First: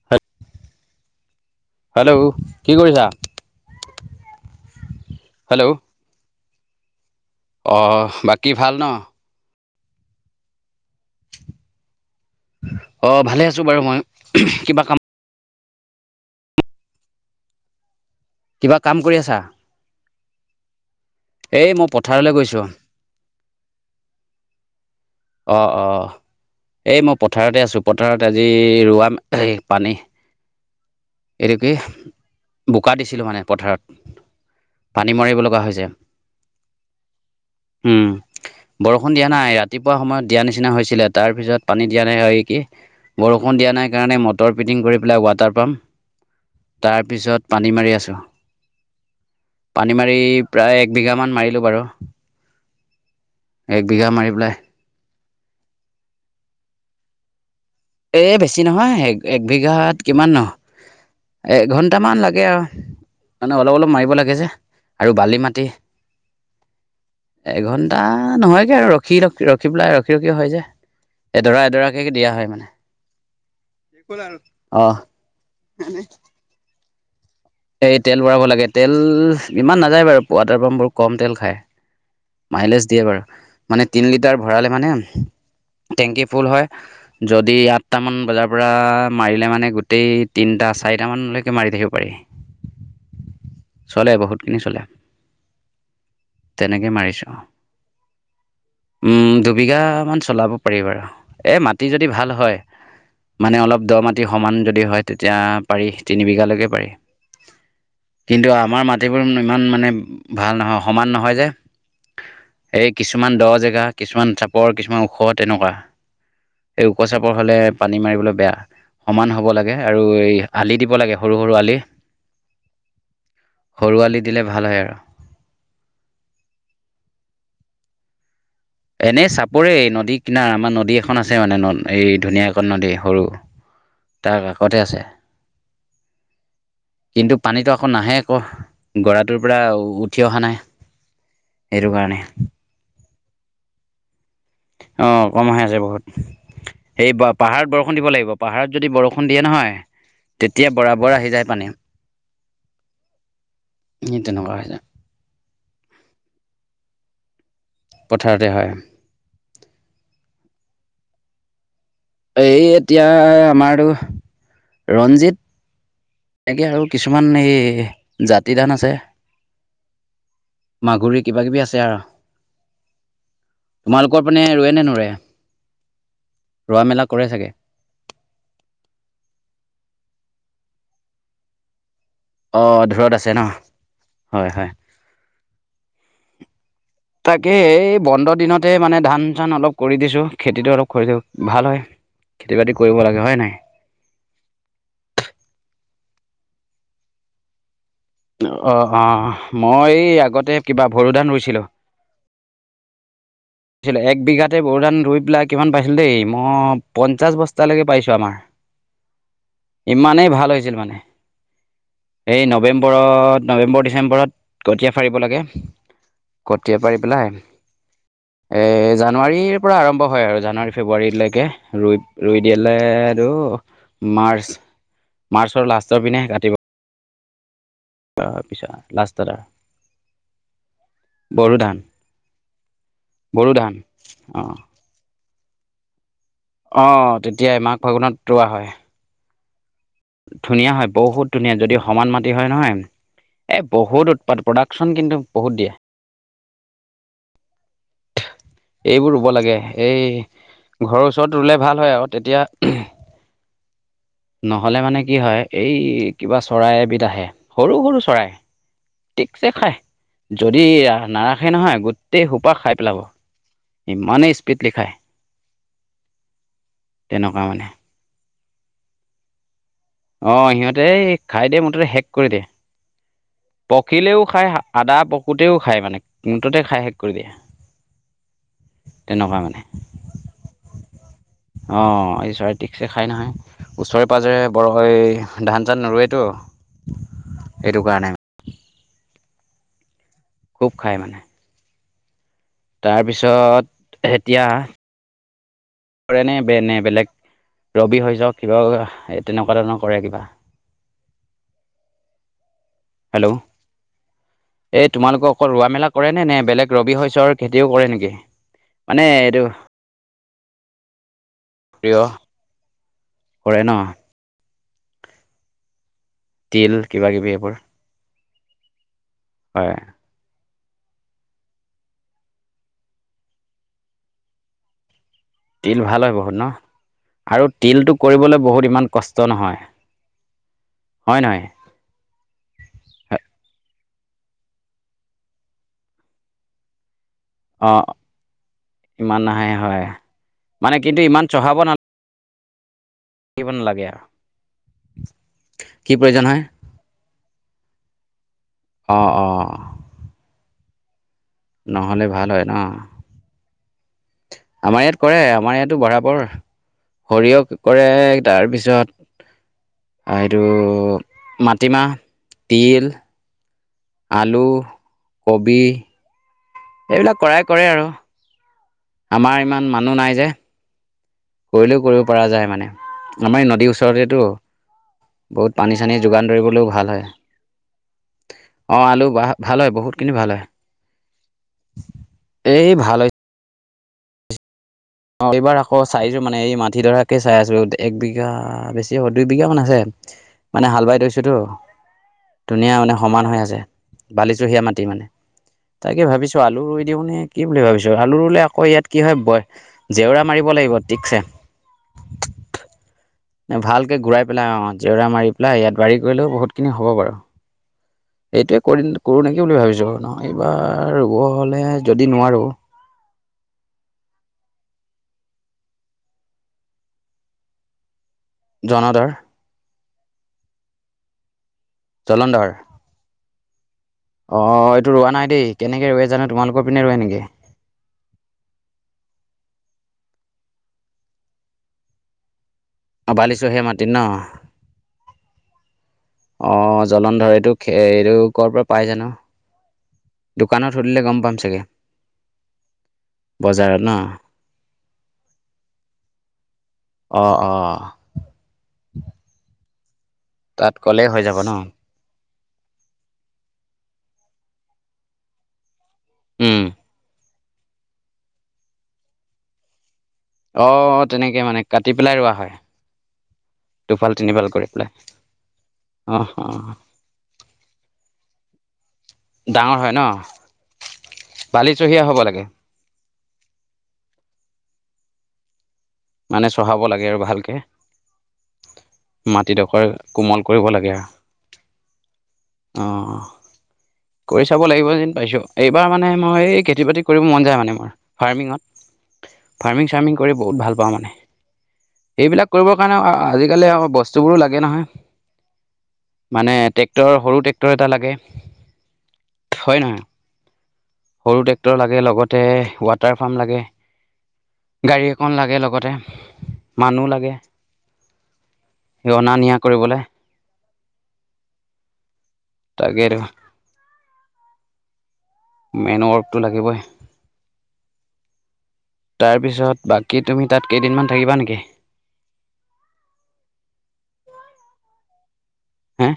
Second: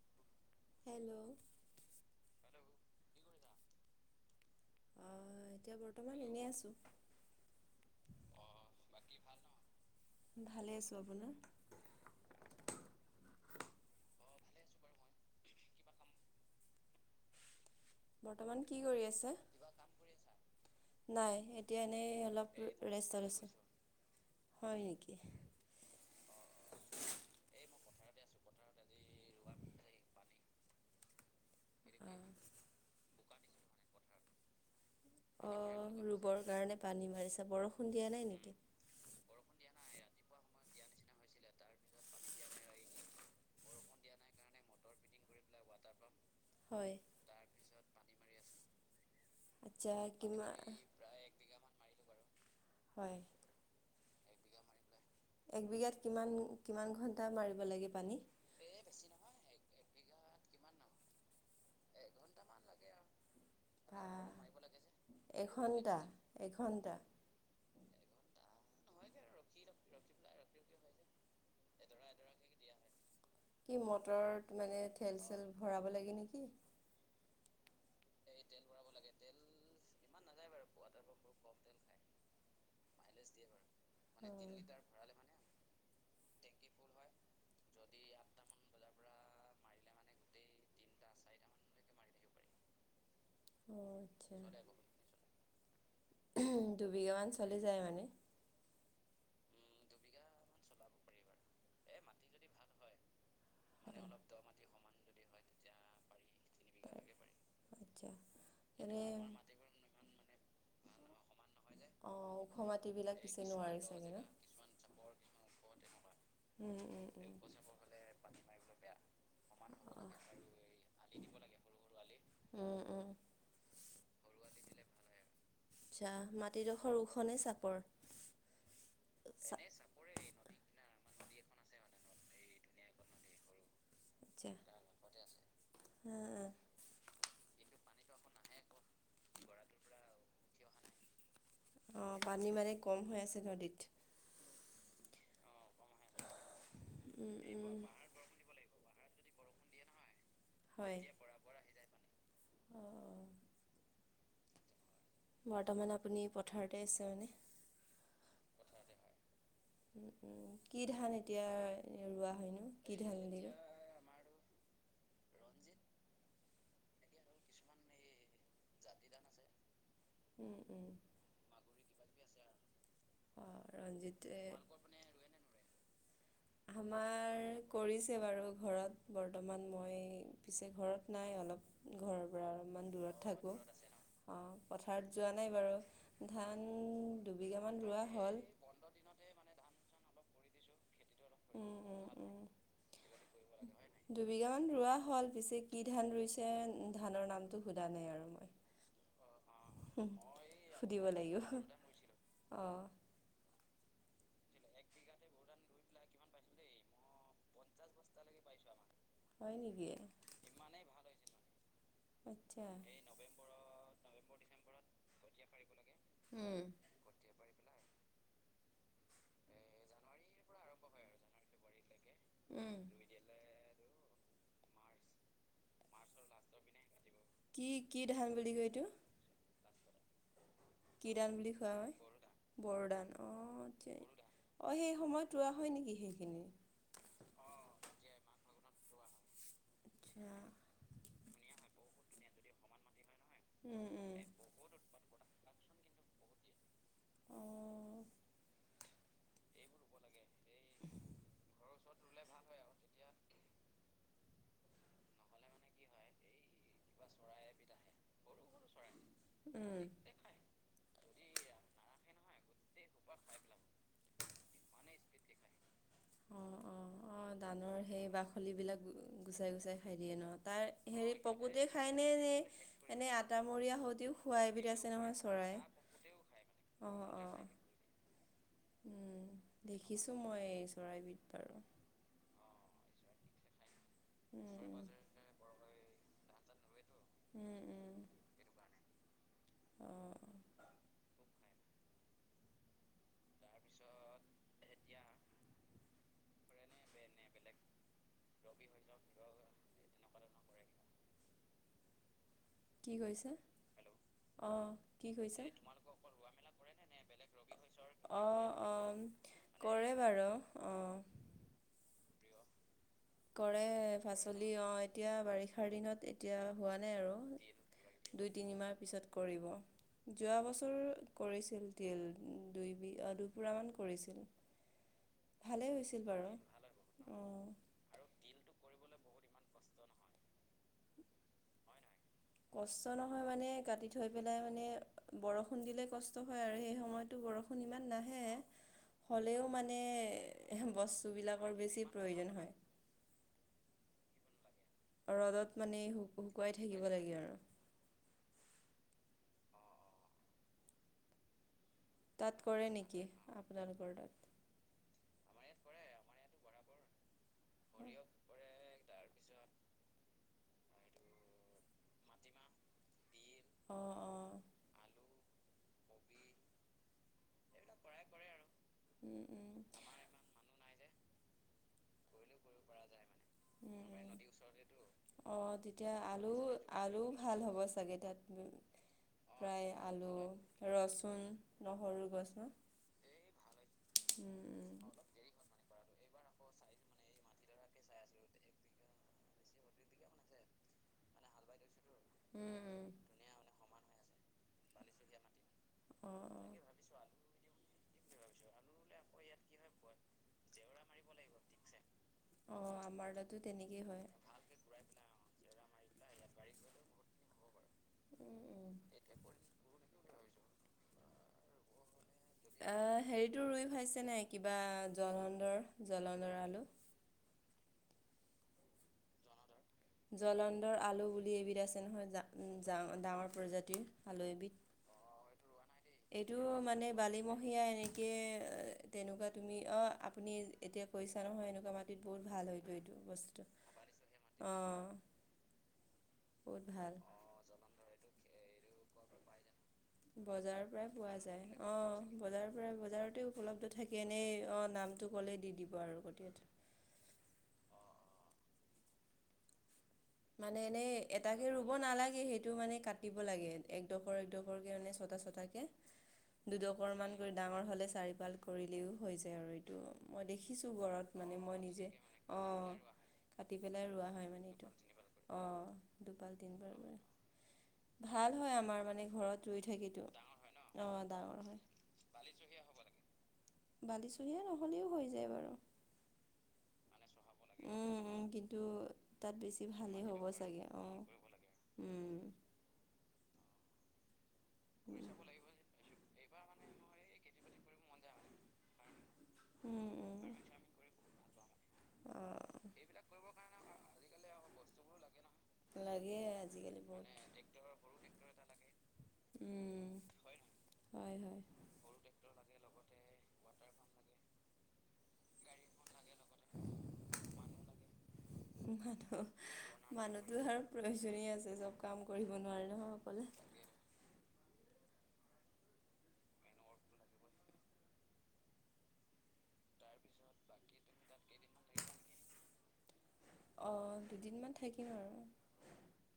[unintelligible] Hello. Hello, কি কৰিছা? অ, হেল্ল' এতিয়া বৰ্তমান এনেই আছোঁ। অ, বাকী ভাল ন? বাকী ভাল ন? ভালে আছো। আপোনাৰ? অঁ, ভালে আছোঁ বাৰু মইও। কিবা কাম বৰ্তমান কিবা কি কাম কৰি আছে? আছা? নাই এই এতিয়া মই এনেই পথাৰলৈ অলপ গৈছোঁ। ৰেষ্ট লৈ লৈছোঁ। হয় নেকি? অ অ এই মই পথাৰতে আছোঁ। পথাৰত আজি ৰোৱা পানী এইটো কি অ বোকা দিছিলোঁ মানে পথাৰত। পানী মাৰিব অ লগা হৈছে। ৰুবৰ কাৰণে পানী মাৰিছা, বৰষুণ উম, দিয়া নাই নেকি? বৰষুণ দিয়া নাই, ৰাতিপুৱা সময়ত দিয়া নিচিনা হৈছিলে তাৰ পিছত পানী দিয়া নাই এই কি বৰষুণ দিয়া নাই কাৰণে মটৰ পিটিং কৰি পেলাই ৱাটাৰ পাম্প হয় তাৰ পিছত পানী মাৰি আছোঁ। আচ্ছা পানী মাৰি কিমান প্ৰায় এক বিঘ মান মাৰিলো বাৰু। হয় এক বিঘা মাৰি পেলাই একবিঘাত কিমান কিমান ঘন্টা মাৰিব লাগি এই বেছি নহয় এক এক বিঘাত কিমাননো, এঘণ্টামান লাগে আৰু। মানে অলপ অলপ বা মাৰিব লাগে যে আৰু বালি মাটি এঘণ্টা এঘণ্টা এঘন্টা নহয় সেয়া আৰু ৰখি ৰখি ৰখি পেলাই ৰখি ৰখি হয় যে, এডৰা এডৰাকে দিয়া হয় মানে। কি মটৰত মানে অ তেল-চেল ভৰাব লাগে নেকি? এই তেল ভৰাব লাগে তেল ইমান নাযায় বাৰু ৱাটাৰ পাম্প বোৰ কম তেল খায়। মাইলেজ দিয়ে বাৰু মানে তিনি অ লিটাৰ ভৰালে মানে টেংকী ফুল হয়। যদি আঠটামান বজাৰ পৰা মাৰিলে মানে গোটেই তিনিটা-চাৰিটামানলৈকে মাৰি থাকিব পাৰি। অ চলে আচ্ছা বহুতখিনি চলে। উম তেনেকৈ দুবিঘামান মাৰিছোঁ চলি যায় মানে। উম দুবিঘামান চলাব পাৰি বাৰু, এই মাটি যদি ভাল হয় মানে অলপ দ মাটি সমান যদি হয়। তেতিয়া পাৰি তিনি বিঘালৈকে পাৰি। আচ্ছা কিন্তু আমাৰ এনে মাটিবোৰ ইমান মানে ভাল নহয়, সমান নহয় যে। অ ওখ মাট এই বিলাক কিছুমান বছি দ নোৱাৰি জেগা, চাগে ন? কিছুমান চাপৰ, কিছুমান ওখ, তেনেকুৱাঁ। উম এই উম উম। ওখচাপৰ হ'লে পানী মাৰিবলৈ বেয়া সমান হ'ব লাগে আৰু এই আলি দিব লাগে সৰু সৰু আলি, উম উম সৰু আলি দিলে ভাল হয় আৰু। আচ্ছা মাটিডোখৰ ওখনে চাপৰ? এনে চা চাপৰে নদী কিনাৰ, আমাৰ নদী এখন আছে মানে এই ধুনীয়াঁ এখন নদী সৰু। তাৰ কষতে আছে। অ অ। কিন্তু পানীটো আকৌ নাহে আকৌ গৰাটোৰ পৰা উঠি অহা নাই। সেইটো অ কাৰনে। পানী মানে কম হৈ আছে নদীত। অ কম হৈ আছে বহুত। সেই উম পাহাৰত উম। বৰষুণ দিব লাগিব। পাহাৰত যদি বৰষুণ দিয়ে নহয় তেতিয়া হয় বৰাবৰ আহি যায় পানী। অ সি তেনেকুৱা হৈছে। বৰ্তমান আপুনি পথাৰতে আছে মানে। পথাৰতে হয়। উ, উ, কি ধান এতিয়া? ৰোৱা এই হয়নো কি এতিয়া ধান দিলে আমাৰ আৰু ৰঞ্জিত। এনেকে আৰু কিছুমান এই জাতি ধান আছে, মাগুৰী কিবা কিবি আছে আৰু, অ' তোমালোকৰ ৰঞ্জিতে পিনে ৰোৱে নে নুৰুয়ে? আমাৰ কৰিছে বাৰু ঘৰত, বৰ্তমান মই পিছে ঘৰত নাই অলপ ঘৰ পৰা অ' অলপমান ধূৰত দূৰত আছে ন থাকোঁ। হয় অ', হয় পথাৰত যোৱা নাই বাৰু ধান দুবিঘামান ৰুৱা হ'ল। তাতে মানে ধান-চান অলপ কৰি দিছোঁ। খেতিটো অলপ কৰি দিওঁ ভাল উম হয়, উম খেতি-বাতি কৰিব লাগে হয় নাই? দুবিঘা মান ৰোৱা হ'ল। পিছে কি ধান ৰুইছে ধানৰ নামটো সোধা নাই আৰু। মই অ', অ', মই হুম, আগতে কিবা বৰো ধান ৰুইছিলোঁ। অ'। কিন্তু এক বিঘাতে বৰু ধান ৰুই পেলাই কিমান পাইছিলো দেই মই পঞ্চাশ বস্তা লৈকে পাইছোঁ আমাৰ, হয় নেকি ইমানেই ভাল হৈছিল মানে। এই আচ্ছা নৱেম্বৰৰ নৱেম্বৰ, ডিচেম্বৰত কঠীয়া পাৰিব লাগে। উম। পেলাই এ জানুৱাৰীৰ পৰা আৰম্ভ হয় আৰু, জানুৱাৰী ফেব্ৰুৱাৰীলৈকে ৰুই ৰুই দিলে উম তুৰ মাৰ্চ, মাৰ্চৰ লাষ্টৰ পিনে কাটিব কি কি [unintelligible] তাৰ এইটো পিছত লাষ্টত আৰু। কি ধান বুলি কোৱা হ'য়, বৰোধান' অ', বড়ো ধান অঁ অ', সেই সময়ত [unintelligible] হয় নেকি সেইখিনি। অ', তেতিয় মাঘ ফগুনত ৰুৱা হয়। আচ্ছা ধুনীয়া হয় বহুত ধুনীয়াঁ, যদি সমান মাটি হয়, নহয় এ উম উম বহুত বাত প্ৰডাকশ্যন কিন্তু বহুত দিয়ে। অঁ এইবোৰ ৰুব লাগে, এই ঘৰৰ ওচৰত ৰুলে ভাল হয়, আৰু তেতিয়া নহ'লে মানে কি হয়, এই কিবা চৰাই এবিধ আহে, সৰু সৰু চৰাই ঠিক চে খায়। উম যদি নাৰাখে নহয়, গোটেই সোপা খাই পেলাব। ইমানে স্পিডলি খায়। অ', অ', অ', তেনেকুৱা মানে ধানৰ সেই বাখলি বিলাক গুচাই গুচাই খাই দিয়ে অ ন' তাৰ সিহঁতে হেৰি দিয়ে পকুতে মুঠতে খাই শেষ নে, কৰি নে দিয়ে এনে আটামৰিয়া হওতেও পকিলেও খুৱা খায় এবিধ আছে আদা নহয় পকোতেও চৰাই? খায় মানে মুঠতে খাই শেষ অ', কৰি অ'। [inaudible] তেনেকুৱা মানে দেখিছো মই চৰাইবিধ বাৰু। অ', এই চৰাই ঠিকছে খাই নহয় ওচৰে পাঁজৰে বৰ উম। হৈ ধান চান নৰুৱেতো। উম, এইটো উম, কাৰণে। অ'। খুব খায় মানে। তাৰপিছত এতিয়া এতিয়া কৰে নে বে নে বেলেগ ৰবি হৈ যাওক কিবা এ তেনেকুৱা ধৰণৰ কৰে কিবা? কি কৈছে? হেল্ল' অ', এই কি তোমালোকৰ কৈছে, অকল ৰোৱা মেলা কৰেনে নে বেলেগ ৰবি শস্যৰ খেতিও কৰে নেকি অ' মানে অ' এইটো কৰে বাৰু, অ'। প্ৰিয় কৰে পাচলি, অ', এতিয়া বাৰিষাৰ দিনত এতিয়া তিল হোৱা নাই কিবা কিবি এইবোৰ আৰু। দুই-তিনিমাহ পিছত কৰিব। হয় যোৱা বছৰো কৰিছিল তিল, দুইবি-দুপোৰা মান কৰিছিল। ভালেই তিল ভাল হৈছিল হয় বাৰু বহুত ন, অ আৰু তিলটোক কৰিবলৈ বহুত ইমান কষ্ট নহয়, হয় নহয়? কষ্ট নহয় মানে কাটি থৈ পেলাই মানে বৰষুণ দিলে কষ্ট হয় আৰু সেই সময়ত টো বৰষুণ অঁ ইমান নাহে, ইমান হ'লেও নাহে মানে হয় মানে কিন্তু ইমান বস্তুবিলাকৰ বেছি প্ৰয়োজন হয়। কিব নালাগে অ' ৰ'দত মানে হয় শুক-শুকুৱাই থাকিব লাগে আৰু। অ' অ'। নহ'লে ভাল তাত হয় ন কৰে নেকি, আপোনালোকৰ তাত? আমাৰ ইয়াত কৰে, আমাৰ ইয়াতো বৰাবৰ। সৰিয়হ কৰে, তাৰপিছত আৰু এইটো মাটিমাহ, তিল অঁ অঁ আলু, কবি, এইবিলাক কৰাই কৰে আৰু। কৰে আৰু আমাৰ ইমান মানুহ নাই যে। কৰিলেও কৰিব পৰা কৰা যায় যায় মানে, আমাৰ এই নদীৰ উম উম, ওচৰতেতো নদীৰ ওচৰতেতো, বহুত অ' তেত পানী চানী এতিয়া যোগান ধৰিবলৈও ভাল আলু-আলু হয় ভাল হ'ব চাগে তাত, অঁ আলু বা ভাল হয় প্ৰায় বহুতখিনি আলু ভাল হয় ৰচুন, নহৰু গছ ন, এই ভাল হৈছে উম উম। অ' এইবাৰ আকৌ চাইছোঁ মানে এই মাটিডৰাকে চাই আছোঁ, এক বিঘা বেছি হ'ব দুই বিঘা মান আছে। মানে হাল বাই থৈছ ছোঁতো, উম ধুনীয়া উম মানে সমান হৈ আছে, বালিচহীয়া মাটি মানে। তাকে ভাবিছোঁ, অঁ আলু ৰুই দিওঁ নে, কি বুলি ভাবিছোঁ, আলু ৰুলে আকৌ ইয়াত কি হয় বয় জেওৰা মাৰিব লাগিব ঠিকছে। অ', আমাৰ তাত ভালকৈ ঘূৰাই পেলাই অ', জেওৰা মাৰি পেলাই ইয়াত বাৰী কৰিলেও বহুতখিনি হ'ব বাৰু। উম এইটোৱে উম কৰি-কৰোঁ নেকি বুলি ভাবিছোঁ, নহয় এইবাৰ ৰুব হ'লে যদি নোৱাৰোঁ এ হেৰিটো ৰুই খাইছে নাই, কিবা জলন্ধৰ-জলন্ধৰ আলু? জনধৰ জলন্ধৰ আলু বুলি এবিধ আছে নহয়, জলন্ধৰ জা-জা-ডাঙৰ প্ৰজাতি। অ', এইটো ৰোৱা নাই দেই, কেনেকৈ ৰোৱে জানো, তোমালোকৰ পিনে ৰোৱে নেকি? সেয়া এনেকে, তেনেকুৱা তুমি অ'-আপুনি এতিয়া কৈছা নহয় এনেকুৱা মাটিত বহুত ভাল হয় অ' বালিচহীয়া মাটিত ন? অ'। অ', জলন্ধৰ, এইটো খে-এইটো ক'ৰ পৰা পাই জানো। বজাৰৰ দোকানত পৰাই সুধিলে পোৱা গম পাম যায়, চাগে অ', বজাৰৰ পৰা-বজাৰতে উপলব্ধ বজাৰত ন থাকে, এনেই অ' নামটো ক'লে দি দিব আৰু কঠীয়াটো। অ' অ'। মানে তাত এনেই ক'লেই হৈ যাব এটাকে ন ৰুব নালাগে, সেইটো মানে কাট দিব লাগে, একডোখৰ একডোখৰ কে মানে ছটা-ছটাকে, উম দুডখৰ মান ডাঙৰ হ'লে চাৰিফাল কৰিলেও হৈ যায় আৰু মই অ দেখিছোঁ ঘৰত তেনেকে মানে মই নিজে কাটি পেলাই ৰোৱা হয় অ' কাটি পেলাই ৰোৱা দুফাল হয় তিনিফাল মানে কৰি এইটো পেলাই অ অ দুপাৰ অ তিনিবাৰ ৰুৱে ভাল হয় আমাৰ মানে ঘৰত ৰুই ডাঙৰ হয় ন থাকিটো অ ডাঙৰ হয় বালিচহীয়া হ'ব লাগে বালিচহীয়া হব নেকি? বালিচহীয়া নহ'লেও হৈ যায় বাৰু। মানে চহাব লাগে আৰু ভালকে উম উম কিন্তু তাত বেছি মাটিডোখৰ ভালেই হ'ব কোমল চাগে কৰিব উ লাগে আৰু উম অ' অ' কৰি চাব লাগিব যেন পাইছো এইবাৰ মানে মই এই খেতি বাতি কৰিব মন যায় মানে মোৰ কৰিব ফাৰ্মিঙত মন ফাৰ্মিং যায় চাৰ্মিং মানে কৰি বহুত ভাল পাওঁ মানে। অ এইবিলাক কৰিবৰ কাৰণে এইবিলাক কৰিব আজিকালি কাৰণে আকৌ আজিকালি বস্তুবোৰো অ লাগে নহয় বস্তুবোৰো লাগে নহয় লাগে মানে আজিকালি ট্ৰেক্টৰ বহুত মানে সৰু ট্ৰেক্টৰ টেক্টৰ এটা সৰু লাগে টেক্টৰ এটা লাগে হয় উম হয় হয়। এ লগতে ৱাটাৰ পাম্প লাগে। গাড়ী এখন লাগে লগতে মানুহ লাগে। অনা নিয়া মানুহ কৰিবলৈ মানুহটো আৰু প্ৰয়োজনীয় আছে চব কাম কৰিব নোৱাৰে নহয় তাকেতো অকলে। মেন ৱৰ্কটো লাগিবই তাৰপিছত বাক কি তুমি তাত কেইদিনমান থাকিবা নেকি। অঁ দুদিনমান থাকিম আৰু হে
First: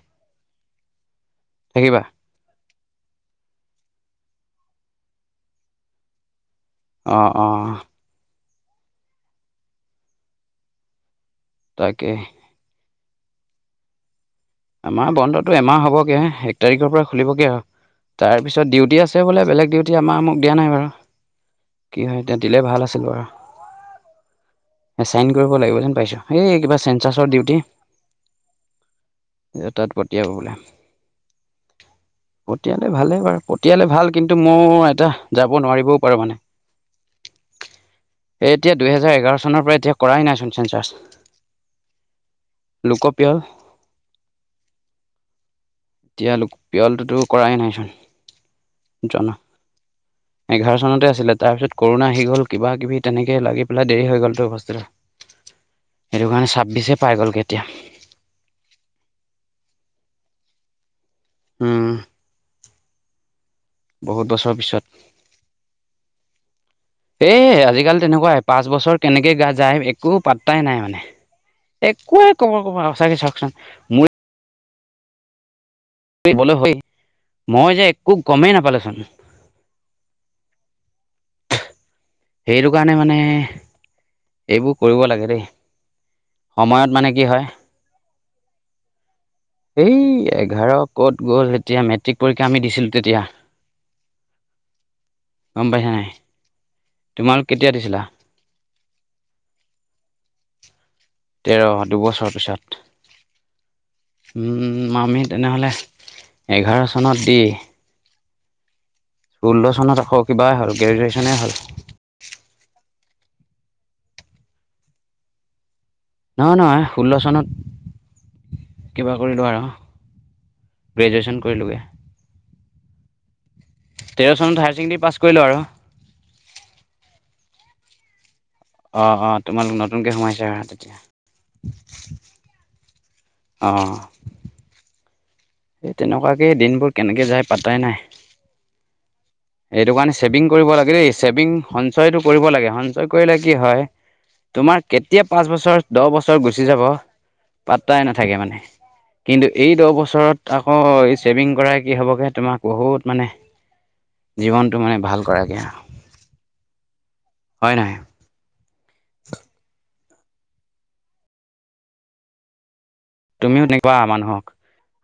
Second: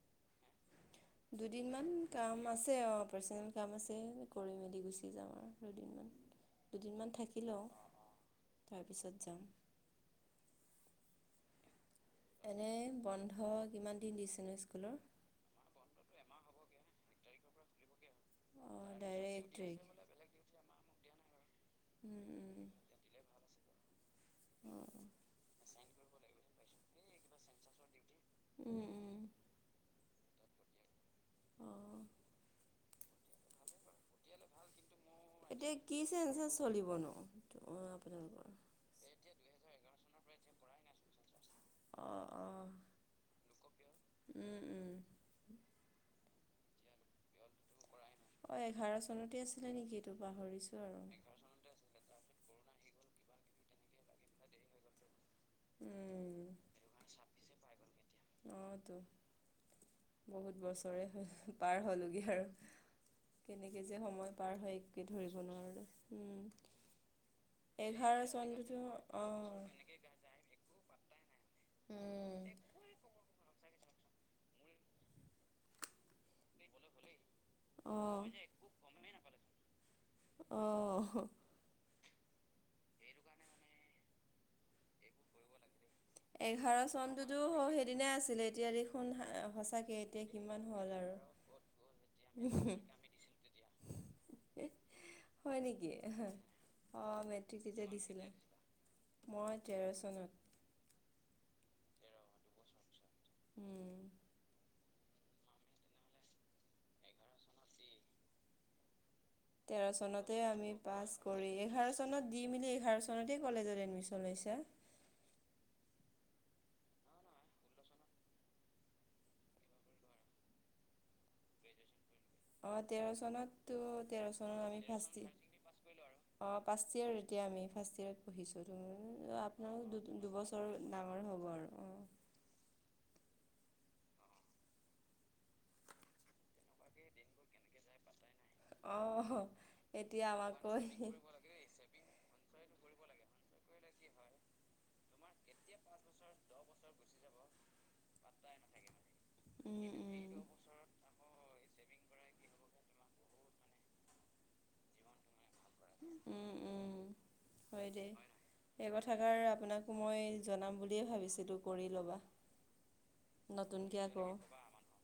দুদিনমান থাকিবা কাম আছে অ পাৰ্চনেল কাম আছে কৰি মেলি গুচি যাম আৰু দুদিনমান। দুদিনমান অঁ থাকি লওঁ অঁ তাৰপিছত যাম। তাকে। এনে বন্ধ কিমান দিন দিছে ন স্কু আমাৰ বন্ধটো এমাহ হ'বগে এক তাৰিখৰ পৰা খুলিবগে আৰু। তাৰপিছত অ', ডিউটি আছে বোলে ডাইৰেক্ট বেলেগ ট্ৰেক ডিউটি আমাৰ মোক দিয়া নাই বাৰু। কি হয় উম, এতিয়া দিলে উম। ভাল আছিল বাৰু। অ', এচাইন কৰিব লাগিব যেন পাইছো এই কিবা চেঞ্চাছৰ ডিউটি। উম উম ইয়া তাত পঠিয়াব বোলে অ'। পঠিয়ালে ভালে বাৰু পঠিয়ালে ভাল কিন্তু মোৰ এটা যাব এতিয়া নোৱাৰিবও কি পাৰোঁ মানে চেঞ্চাছ চলিব নো অ এই আপোনালোকৰ? এতিয়া দুহেজাৰ এঘাৰ চনৰ পৰা এতিয়া কৰাই নাইচোন চেঞ্চাছ। অ অ লোকপিয়ল উম উম এতিয়া লোক পিয়লটোতো কৰাই নাইচোন অ', এঘাৰ জনা চনতে আছিলে নেকি এইটো এঘাৰ পাহৰিছোঁ আৰু। চনতে আছিলে তাৰপিছত কৰোণা আহি গ'ল কিবা কিবি তেনেকে লাগি পেলাই দেৰি হৈ গ'লতো টো বস্তুটো। সেইটো কাৰণে উম, ছাব্বিশে পাই গ'ল এতিয়া। অ তো বহুত বছৰে হ'ল। পাৰ উম, হ'লগে আৰু কেনেকে যে বহুত সময় বছৰৰ পাৰ হয় পিছত একো ধৰিব নোৱাৰোঁ। উম এ আজিকালি এঘাৰ তেনেকুৱাই, পাঁচ চনটোতো বছৰ কেনেকে গা অ'। যায় একো পাত্তাই নাই মানে, একোৱে উম। কব ক'বা সঁচাকৈ চাওকচোন মই কৰিবলৈ হয় মই যে [unintelligible] অ একো মইযে গমেই একো নাপালোচোন গমেই নাপালোঁ অ। সেইটো কাৰণে মানে এইবো কৰিব লাগে দেই, সময়ত মানে কি হয় দিনে আছিলে এতিয়া দেখোন [unintelligible] সঁচাকে এই এতিয়া কিমান এঘাৰ হল আৰু। ক'ত গ'ল এতিয়া মেট্ৰিক পৰীক্ষা আমি দিছিলোঁ তেতিয়া হয় গম পাইছা নেকি, নাই অ তোমালোক মেট্ৰিক কেতিয়া ৰিজাল্ট দিছিলা দিছিলে। মই তেৰ চনত। তেৰ দুবছৰৰ পিছত। উম। উম উম মামী তেনেহ'লে এঘাৰ চনত দি [unintelligible] ষোল্ল তেৰ চনত আকৌ চনতে কিবা আমি হ'ল পাছ গ্ৰেজুৱেশ্যনেই কৰি হ'ল এঘাৰ চনত দি মেলি এঘাৰ চনতে কলেজত এডমিশন লৈছা? নহয় নহয় ষোল্ল চনত কিবা কৰিলো আৰু। গ্ৰেজুৱেশ্যন কৰিলগে। অ তেৰ চনততো তেৰ চনত হায়াৰ আমি ছেকেণ্ডেৰী পাছ ফাৰ্ষ্ট কৰিলোঁ আৰু ইয়াৰ। অ ফাৰ্ষ্ট ইয়েৰ এতিয়া আমি ফাৰ্ষ্ট অঁ ইয়েৰ। অঁ [unintelligible] তোমালোক আপোনালোক নতুনকৈ দু সোমাইছা দুবছৰ তেতিয়া ডাঙৰে হ'ব আৰু অঁ। অ। এই তেনেকুৱাকে দিনবোৰ কেনেকে যায় পাতাই নাই। অ হ। এইটো কাৰণে চেভিং কৰিব লাগে দেই, ছেভিং সঞ্চয়টো কৰিব লাগে সঞ্চয় কৰিলে কি হয় তোমাৰ কেতিয়া পাঁচ বছৰ, দহ বছৰ গুচি যাব পাত্তাই নাথাকে মানে। কিন্তু এই উম দহ উম বছৰত আকৌ এই চেভিং কৰাই কি হবগে তোমাক বহুত মানে জীৱনটো মানে ভাল কৰাগে। উম উম হয় দেই, এই কথাষাৰে আপোনাক মই জনাম বুলিয়ে ভাবিছিলোঁ কৰি ল'বা। তুমিও তেনেকুৱা নতুনকৈ আকৌ মানুহক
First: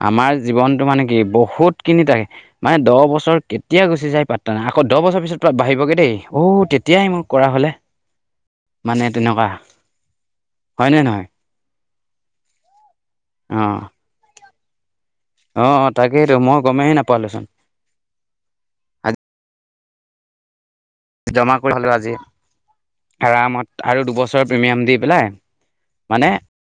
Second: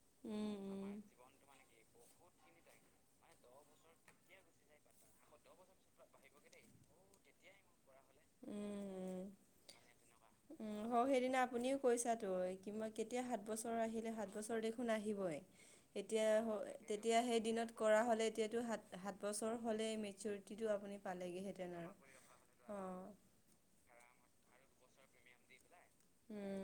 আমাৰ উম জীৱনটো উম মানে কি বহুত কিনিটাই, মানে দহ বছৰ কেতিয়া গুচি যায় পাতা নাই আকৌ দহ বছৰ পিছত ভাবিবগে দেই। অ তেতিয়াই মই কৰা হলে। উম। মানে উম তেনেকুৱা। উম হয় নে সৌ নহয় সেইদিনা আপুনিও কৈছা তো কিম কেতিয়া সাত অ বছৰ আহিলে সাত বছৰ দে আহিবই অ এতিয়া তাকেইতো মই গমেই তেতিয়া সেই নাপালোচোন দিনত কৰা হ'লে এতিয়াটো সাত আজি সাত বছৰ হ'লে মেচুৰিটিটো আপুনি পালেগে জমা কৰি হেঁতেন হ'লেও আজি আৰু অ। আৰামত আৰু দুবছৰ প্ৰিমিয়াম দি পেলাই, মানে উম